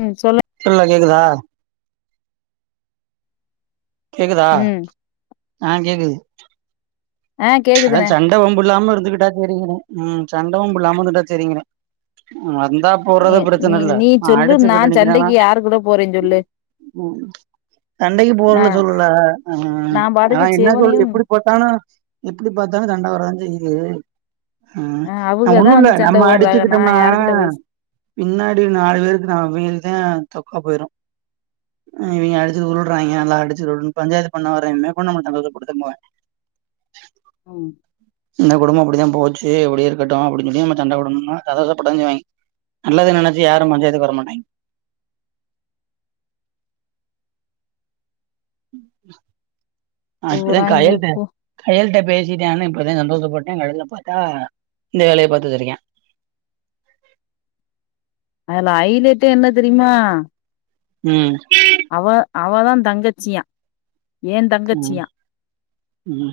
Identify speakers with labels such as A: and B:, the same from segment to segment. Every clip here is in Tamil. A: ம் சொல்லு
B: சொல்ல கேக்குதா கேக்குதா
A: ம்
B: ஆ கேக்குது
A: ஆ
B: அத சன்னு
A: கேக்குதுண்ணே
B: சண்ட வம்புலாம இருந்துகிட்டா சேரிங்குற ம் சண்ட வம்புலாம இருந்துட்டா சரிங்குற தா
A: நீ
B: போட்றது
A: நீ
B: பிரச்சனல்ல
A: நீ சொல்லு நா
B: அடிச்சுக்கிட்டு நிக்கிறான்னா
A: சண்டைக்கு யாரு கூட போறேன்னு சொல்லு
B: ம் சண்டக்கு
A: நா
B: போறல சொல்லல ஆ
A: நா
B: ஆனா
A: பாட்டுக்கு
B: என்ன சொல்ல
A: சிவனையும்
B: எப்படி ஆனா எப்டி பாத்தாலு சண்ட வரதா செய்யுது ஆ ந
A: அவுகதா
B: ஒண்ணில்ல
A: வந்து சண்ட
B: நம்ம
A: போடுறாக நா
B: அடிச்சுக்கிட்டோம்னா
A: யாருகிட்ட பேச
B: பின்னாடி நாலு பேருக்கு நா அவிகளுக்கு தா தொக்கா போயிரு இவிங்க அடிச்சு உருல்றாங்க நல்லா அடிச்சு லொல்லு பஞ்சாயத் பண்ண வரேன்னு [unintelligible] கொடுத்து போவேன்
A: ம்
B: இந்த குடும்ப அப்படிதா போச்சு இப்பிடி இருக்கட்டு அப்படி சொல்லி நம்ம சண்ட போடனுன கதவதா பொடஞ்சுவாங்க நல்லது நெனைச்சு யாரு பஞ்சாயத்துக்கு வர மாட்டாய்ங்க அ இப்பத்தா
A: போறாய்ங்க
B: கயல்ட்ட
A: போ
B: கயல்ட்ட பேசிட்டேனு இப்போத சந்தோஷப்பட்டே கடசில பாத்தா இந்த வேலைய பாத்துகுட் இருக்கே
A: அதுல ஐலேட்டே என்ன தெரியுமா
B: ம்
A: அவ அவதா தங்கச்சியா ஏ
B: ம்
A: தங்கச்சியா
B: ம்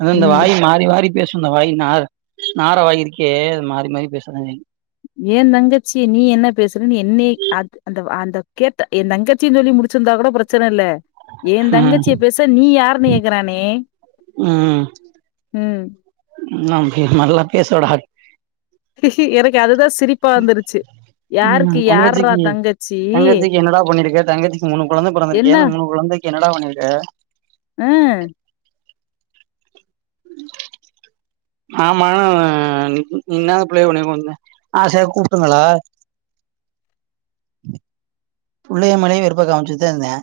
B: அத இந்த
A: ம்
B: வாய் மாறி மாறி பேசு அந்த வாயி நார் நார வாய் இருக்கே அது மாறி மாறி பேசாதா செய்யு
A: ஏ தங்கச்சிய நீ என்ன பேசுறன் என்னய அ அந்த அந்த கேட்ட ஏ தங்கச்சின் சொல்லி முடுச்சிர்ந்தா கொட ப்ரச்சன இல்ல ஏ
B: ம்
A: தங்கச்சிய பேச நீ யாருன்னு கேக்குறானே ம்
B: நா இது மார்லா பேசவிடாது
A: எனக்கு அதுதா சிரிப்பா வந்துருச்சு யாருக்கு
B: ம்
A: யார்ரா
B: தங்கச்சிக்கு
A: தங்கச்சி
B: தங்கச்சிக்கு என்னடா பண்ணிருக்க தங்கச்சிக்கு மூனு கொழந்த
A: என்ன
B: பொறந்திருக்கே அந்த மூனு கொழந்தைக் என்னடா பண்ணிர்க்க
A: ம்
B: மாமா [unintelligible] ஆசயா கூப்ட்டுங்களா புள்ளைய மேலயு வெறுப்ப காம்ச்சுட்த இருந்தே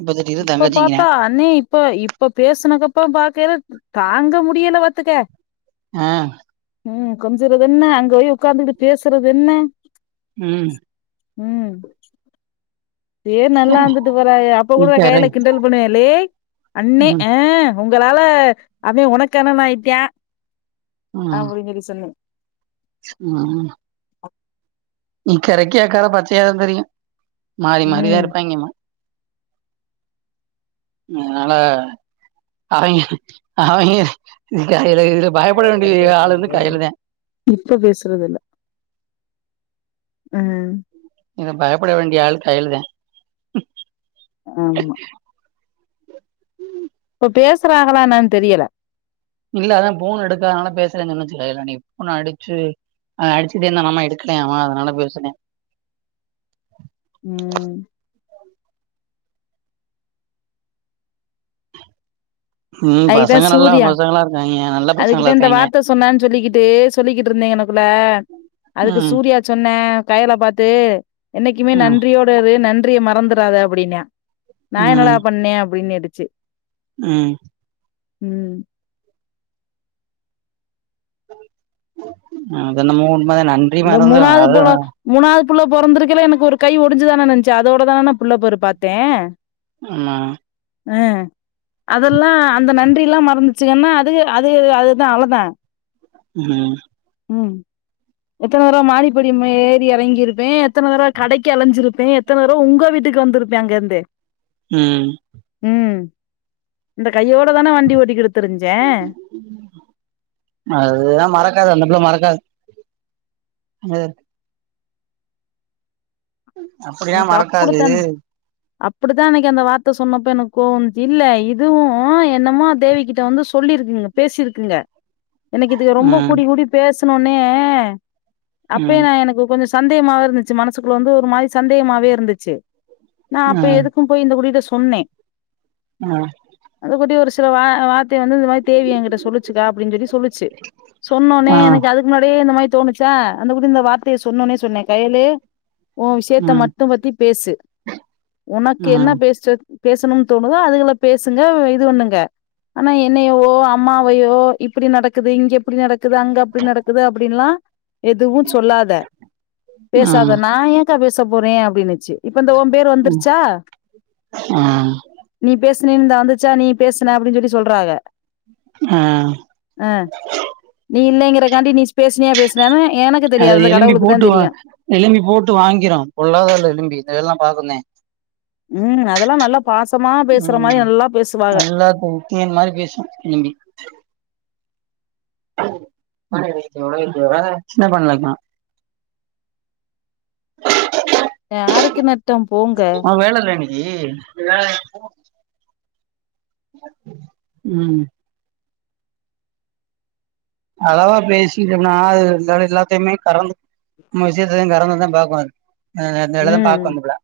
B: இப்ப திடீர்னு
A: இப்பொ
B: தங்கச்சிங்கிறே
A: பாத்தா அண்ணே இப்ப இப்ப பேசுனக்கப்பற்ம் பாக்கைல தாங்க முடியல பாத்துக்க
B: அ
A: ம் கொஞ்சுறது என்ன அங்க ஓய் உக்காந்துகிட்டு பேசுறது என்ன
B: ம்
A: ம் சேர் நல்லா இருந்துட்டு போறாக அப்ப கூட
B: இக்கரை
A: கையல கிண்டல் பண்ணுவே லேய் அண்ணே
B: ம்
A: அ உங்களால அவெ ஒனக்கு அண்ணன் ஆயிட்டா
B: ம்
A: அப்ட்ன்னு சொல்லி சொன்னே
B: [unintelligible] இக்கரைக்கு அக்கற பச்சையாதா தெரியு மாறி மாறிதா
A: ம்
B: இருப்பாங்கம்மா அதுனால அவெங்க அவெங்க இது கையலு இதுல பயப்புட வேண்டிய ஆள் வந்து கயலுதெ
A: இப்ப பேசுறது இல்ல அ
B: இத பயப்பட வேண்டிய ஆள் கயலுதெ
A: ஆமா இப்போ பேசுறாகளா என்னன் தெரியல
B: இல்ல அதா போன் எடுக்காதனால பேசலன் சொன்னுச்சில இல்ல நீ ஃபோன் அடுச்சு அ அடிச்சுட்டே இருந்தா மாமா எடுக்லையாமா அதனால பேசுனே
A: ம்
B: ம்
A: அதுக்குதா
B: பசங்க நல்லா
A: சூர்யா
B: பசங்களா இருக்காங்கெ நல்ல பசங்களா இருக்காங்கெ
A: சொன்னான் சொல்லிக்கிட்டு சொல்லிக்கிட்டு இருந்தே இங்னக்குள்ள அதுக்கு
B: ம்
A: சூர்யா சொன்னே கயல பாத்து என்னெக்குமே
B: ம்
A: நன்றியோடு இரு நன்றிய மறந்துறாத அப்டின்னே நா என்னடா
B: ம்
A: பண்ணே அப்டின் கேட்டுச்சு
B: ம்
A: ம்
B: அ அது என்னமோ உண்மதா நா
A: இந்த மூணாது புள்ள மூணாவது புள்ள பொறந்துருக்கயில எனக்கு ஒரு கை ஒடிஞ்சிதான அண்ண இருந்துச்சி அதோடதான நா புள்ள போரு பாத்தே
B: ஆமா
A: அ அதெல்லா அந்த நன்றில்லா மறந்துச்சிங்கனா அதுக அதுக அதுதா அவ்ளோதா
B: ம்
A: ம் எத்தன தடவ மாடிப்படி ஏறி இறங்கியிருப்பே எத்தன தடவ கடைக்கு அலைஞ்சிருப்பே எத்தன தடவ உங்க வீட்டுக்கு வந்திருப்ப அங்கேருந்து
B: ம்
A: ம் இந்த கையோடதான வண்டி ஓட்டிகிட்டு திரிஞ்சே
B: அதுதா மறக்காது அந்த பிள்ள மறக்காது ங்க அப்டிலா
A: எனக்கு
B: மறக்காது
A: அப்டிதான் அப்டிதா அன்னைக்கு அந்த வார்த்த சொன்னப்ப எனக்கு கோவோ வந்துச்சி இல்ல இதுவு என்னமோ தேவி கிட்ட வந்து சொல்லியிருக்குங்க பேசிருக்குங்க எனக்கு இதுக ரொம்ப
B: ம்
A: கூடி கூடி பேசினோன்னே அப்பயே
B: ம்
A: நா எனக்கு கொஞ்சோ சந்தேகமாவே இருந்துச்சி மனசுக்குள்ள வந்து ஒரு மாரி சந்தேகமாவே இருந்துச்சி நா அப்ப
B: ம்
A: எதுக் கு போய் இந்த குட்டி கிட்ட சொன்னே
B: ஆ
A: அந்த குட்டி ஒரு சில வா வார்த்தை வந்து இந்த மாரி தேவி என்கிட்ட சொல்லிச்சிக்கா அப்டின்னு சொல்லி சொல்லிச்சி சொன்னோனே
B: ஆ
A: எனக்கு அது முன்னாடியே இந்த மாரி தோணுச்சா அந்த குட்டி இந்த வார்த்தையே சொன்னோனே சொன்ன கயலு உ விஷ் யத்த
B: ம்
A: மட்டு பத்தி பேசு உனக்கு என்ன
B: ம்
A: பேசுறது பேசணுனு தோணுதோ அதுகள பேசுங்க இது பண்ணுங்க ஆனா என்னையவோ அம்மாவையோ இப்டி நடக்குது இங்க இப்டி நடக்குது அங்க அப்டி நடக்குது அப்டின்லா எதுவு சொல்லாத
B: ம்
A: பேசாத நா ஏங்க்கா பேச போறே அப்டின்னுச்சி இப்ப இந்த ஓ பேரு
B: ம்
A: வந்துருச்சா
B: ஆ
A: நீ பேசுனினு இந்தா வந்துச்சா நீ பேசின அப்டின்னு சொல்லி சொல்றாங்க
B: அ
A: அ நீ இல்லைங்கறகாண்டி நீ பேசினியா பேசினியானு எனக்கு
B: அது
A: தெரியாது அந்த
B: எலும்பி
A: கடவுளுக்குதா
B: போட்டு வா
A: தெரியு
B: எலும்பி போட்டு வாங்கிரு பொல்லாத ஆளு எலும்பி இந்த வேலை எல்லா பாக்குந்தே
A: ம் அதெல்லா நல்லா பாசமா பேசுற மாரி நல்லா பேசுவாக
B: எல்லாருக்கு தேன் மாரி பேசும் எலும்பி சனக்கண்ணலக்கனா
A: யாருக்கு நட்டம் போங்க
B: அ வேல இல்ல இனி னி, ம் அளவா பேசிட்டோம்னா அது இந்தடவ எல்லாத்தயுமே கறந்து நம்ம விஷயத்ததா கறந்ததா பாக்கு அது அ அந்த வேலதா
A: ம்
B: பாக்கு அந்த புள்ள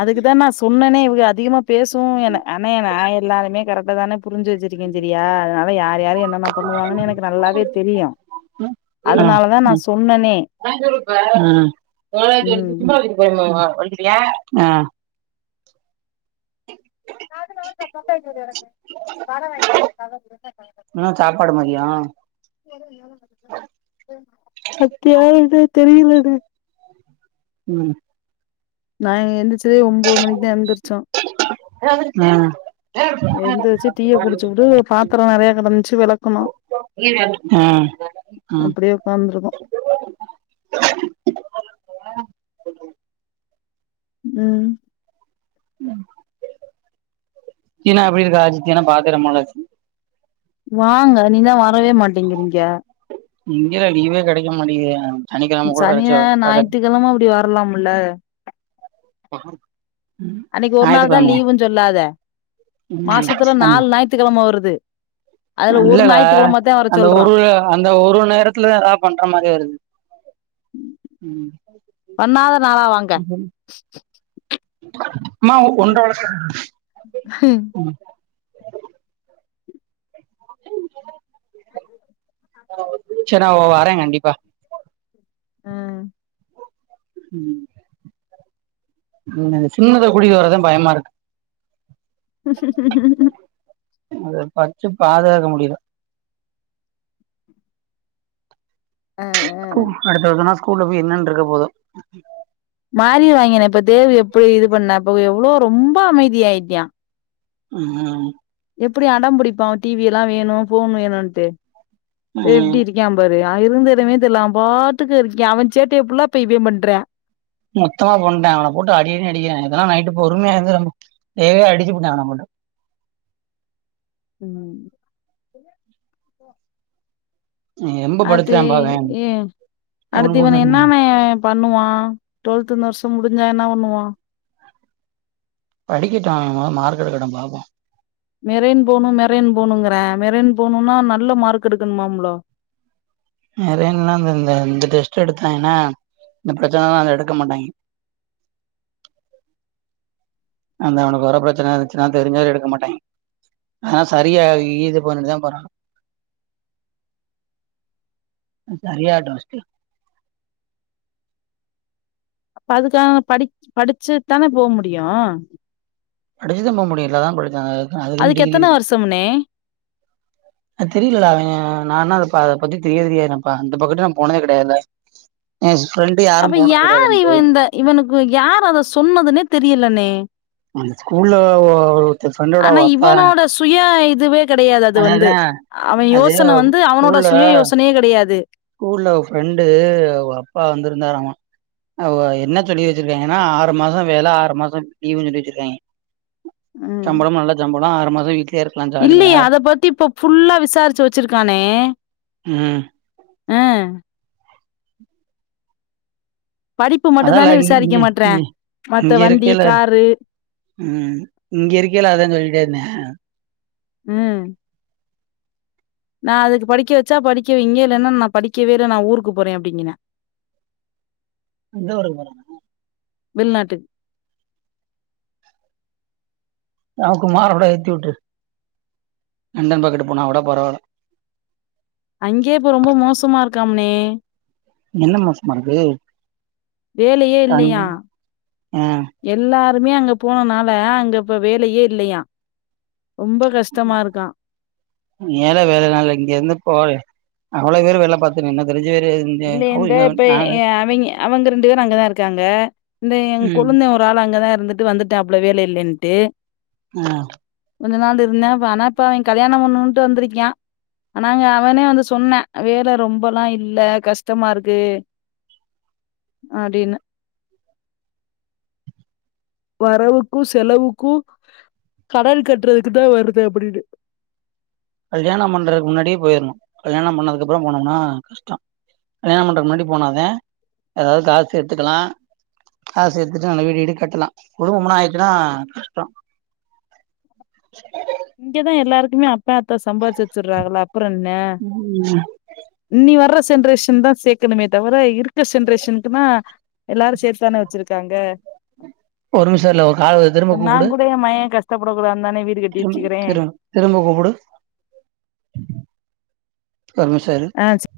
A: அதுக்குதா நா சொன்னனே இவுக அதிகமா பேசும் என்ன அண்ணே நா எல்லாருமே கரெட்டா தான புரிஞ்சு வச்சிருக்கே சரியா அதனால யார் யாரு என்னென்ன பண்ணுவாங்கனு எனக்கு நல்லாவே தெரியு
B: அ
A: அதனாலதா நா
B: ம்
A: சொன்னனே
B: ஆ காஞ்சுருப்ப
A: ம்
B: சோரக்கிவச்சிட்டு திம்பாளுக சரி பெரிம்மா வந்துட்டியா ஆ
A: அது மாரி தான் எனக் கடன் வாங்கிட்டு வந்த கதவு
B: என்ன சாப்பாடு மதியோ
A: அத்துயாரது தெரியிலது
B: ம்
A: நா எந்திர்சதே ஒம்போது மணிக்தா எந்திர்ச்சோம் எந்திரிச்சு
B: ஆ
A: டீய குடிச்சுபுட்டு பாத்திரோ நெறைய கெடந்துச்சு
B: ஆ
A: வெளக்குனோ
B: ம்
A: அப்டியே உக்காந்துருக்கோ
B: ஆ
A: ம்
B: தீனா எப்டி இருக்கா அஜித்தீனா பாத்து ரம்ப நாளாச்சி
A: வாங்க நீதா வரவே மாட்டேங்றீங்க
B: இங்கதா லீவே கெடக்கமாட்டேங்துங்க
A: சனிய ஞாத்துகெழம இப்டி வரலாமுல்ல
B: மகா
A: அன்னக்கி ஒரு நாள் தா லீவுஞ்சொல்லாத மாசத்துல
B: ம்
A: நாலு ஞாத்துகெழம வருது அதுல ஒரு
B: இல்லடா
A: ஞாயித்துக்கிழம தா வர
B: அந்த
A: சொல்றோ
B: ஒரு அந்த ஒரு நேரத்துல எதா பண்ற மாரி வருது
A: பண்ணாத நாளா வாங்க
B: ம்மா ஒன்றர வர்ச சென்னா வர கண்டிப்பா
A: அ
B: ம் ந சின்னது குடி வரதுதா பயமா இருக்கு
A: [unintelligible]
B: அத பச்சு பாதுகாக்க முடியில
A: ஆ அ
B: அடுத்த வருஷனா ஸ்கூல்ல போய் என்னன்ருக்க போதோ
A: மாறி வாங்கினே இப்ப தேவி எப்டி இது பண்ணா இப்போ எவ்ளோ ரொம்ப அமைதியாயிட்டியா
B: ம்
A: எப்டி அடம்புடிப்பா டி வி லா வேணு ஃபோன் வேணுன்ட்டு இப்ப
B: ம்
A: எப்டி இருக் க்யான் பாரு அ இருந்த எடமே தெர்ல அவபாட்டுக்கு இருக்யான் அவன் சேட்டய புல்லாப்ப இவன் பண்றா
B: மொத்தமா பண்ட்டான் அவன போட்டு அடிஅடினு அடிக்கிறா நேத்துலா நைட்டு பொறுமையா இருந்து தேவியே அடிச்சு புட்டான் அவன போட்டு
A: ம்
B: எம்ப
A: அது
B: படுத்துறான் பாவே
A: ஏ
B: அப்டின்னு
A: அடுத்து இவன
B: போட்டு
A: என்னமேயம் பண்ணுவா டொல்த் இந்த வருஷம் முடிஞ்சா என்ன பண்ணுவான்
B: படிக்கட்டும் அவன் மொத மார்க் எடுக்கட்டும் பாப்போம்
A: மெரேன் போணு மெரேன் போணுங்கறேன் மெரேன் போணுனா நல்ல மார்க் எடுக்கணுமாம்ளோ
B: நறையாங்னா அந்த இந்த இந்த டெஸ்ட் எடுத்தா என்னா இந்த ப்ரச்சனல்லா அது எடுக்க மாட்டாய்ங்க. அந்த அவனுக்கு வர ப்ரச்சன இருந்துச்சுன்னா தெரிஞ்சாலு எடுக்க மாட்டாய்ங். ஆனா சரியாயி இது பண்ணுட்டு தா பண்ணனு.
A: [inaudible]
B: சரியா டோஸ்டியோ
A: இப்ப அதுக்காக படி படிச்சுத்தான போ முடியு.
B: படிச்சுத் தா போ முடியு. வீட்லதா படிச்சாங்க. அது அதுக்குன்னு
A: அதுக்கு
B: டிகிரி
A: எத்தன
B: இருக்கு.
A: வருஷம்னே
B: அ தெரியல டா அவே நா இன்னு அத ப அத பத்தி தெரியவே தெரியாது நண்பா அந்த பக்கத்து நா போனதே கெடயாது. ஏஸ் ஃப்ரெண்டு யா
A: அப்ப யாரு இவ இந்த இவனுக்கு யாரு அத சொன்னதுன்னே தெரியலண்ணே.
B: அவ ஸ்கூல்ல ஓ
A: ஆனா இவனோட சுய இதுவே கெடயாது அது வந்து.
B: அததா
A: அவெ
B: அது
A: யோசன வந்து அவனோட
B: ஸ்கூல்ல
A: சுய யோசனயே கெடயாது
B: ஸ்கூல்ல ஓ ஃப்ரெண்டு அவுக அப்பா வந்திருந்தாராமா அவுக என்ன சொல்லி வெச்சிருக்காங்கன்னா ஆறு மாசோ வேல ஆறு மாசோ லீவுனு சொல்லி வெச்சிருக்காய்ங்க. சம்பளமு நல்ல சம்பளோ ஆறு மாசோ வீட்லயே இரு
A: இல்லயே அத பத்தி இப்ப ஃபுல்லா விசார்ச்சு வெச்சிருக்கானே
B: ம்
A: ஆ படிப்பு
B: அதா ல
A: மட்டுந்தானே
B: இங் இங்க
A: விசாரிக்க மாட்றா
B: இங்க
A: மத்த
B: இங்க
A: வண்டி
B: இருக்கேல்ல
A: காரு
B: ம் இங்க இருக்கேல்ல அதா சொல்லிட்டே இருந்தெ.
A: அ நா அதுக்கு படிக்க வெச்சா படிக்கே வைங்க இல்லன்னா நா படிக்கவே இல்ல நா ஊருக்கு போறே அப்பிடிங்கின்னா.
B: எந்த ஊருக்கு போற
A: வெள்நாட்டுக்கு
B: நம்ம குமார அப்பிடியே ஏத்தி உட்ரு. லண்டன் பக்கட்டு போனா கூட பரவால.
A: அங்கே இப்ப ரொம்ப மோசமா இருக்காம்னே.
B: என்ன மோசமா இருக்கு
A: வேலெயே
B: தங்
A: இல்லையா
B: ஆ
A: எல்லாருமே அங்க போனனால அங்க இப்ப வேலெயே இல்லையா. ரொம்ப கஷ்டமா இருக்கா.
B: ஏல வேலனால்லா இங்க இருந்து போல. அவ்ளோ பேரு வேல பாத்து நின்னு தெருஞ்சு
A: இல்ல இந்த இப்ப அவிங்க அவங்க ரெண்டு பேரு அங்கதா இருக்காங்க. இந்தா எ
B: ம்
A: கொழுந்தெ ஒரு ஆள் அங்கதா இருந்துட்டு வந்துட்டாப்ள வேல இல்லன்ட்டு
B: அ
A: கொஞ்ச நாள் இருந்தா ஆனா இப்ப அவெ கல்யாணம் பண்ணனுட்டு வந்திருக்கியா. ஆனாங்க அவனே வந்து சொன்னா வேல ரொம்பல்லா இல்ல கஷ்டமா இருக்கு அப்பிடினு வரவுக்கு செலவுக்கு கடன் கட்றதுக்கு தா வருது அப்பிடின்னு
B: கல்யாணொ பண்றதுக்கு முன்னாடியே போயர்ணு. கல்யாணம் பண்ணதுக்கு அப்பறொ போனோம்னா கஷ்டொ கல்யாண பண்றதுக்கு முன்னாடி போனாதா எதாவ்து காசு எடுத்துக்கலா. காசு சேத்துட்டு நல்ல வீடு வீடு கட்டலா குடும்பொம்ன்னு ஆயிடுச்சுன்னா கஷ்டொ.
A: இங்கதா எல்லாருக்குமே அப்பெ ஆத்தா சம்பாத்ச்சு வெச்சிர்றாகள அப்பறொ என்ன.
B: ம்
A: இன்னி வர்ற சென்ரேஷன் தா சேக்கணுமே தவர இருக்க சென்ரேஷனுக்குனா எல்லாரு சேத்துதான வெச்சிருக்காங்க.
B: ஒரு நிமிஷோ இல்ல ஒரு கால் வருது
A: இப்ப
B: திரும்ப கூப்புடு
A: நாங்கூட ஏ மயெ கஷ்டப்படக்கூடாதுந்தானே வீடு க
B: திரும்ப திரும் திரும்ப கூப்புடு. ஒர்நிம்ஷொ இரு.
A: அ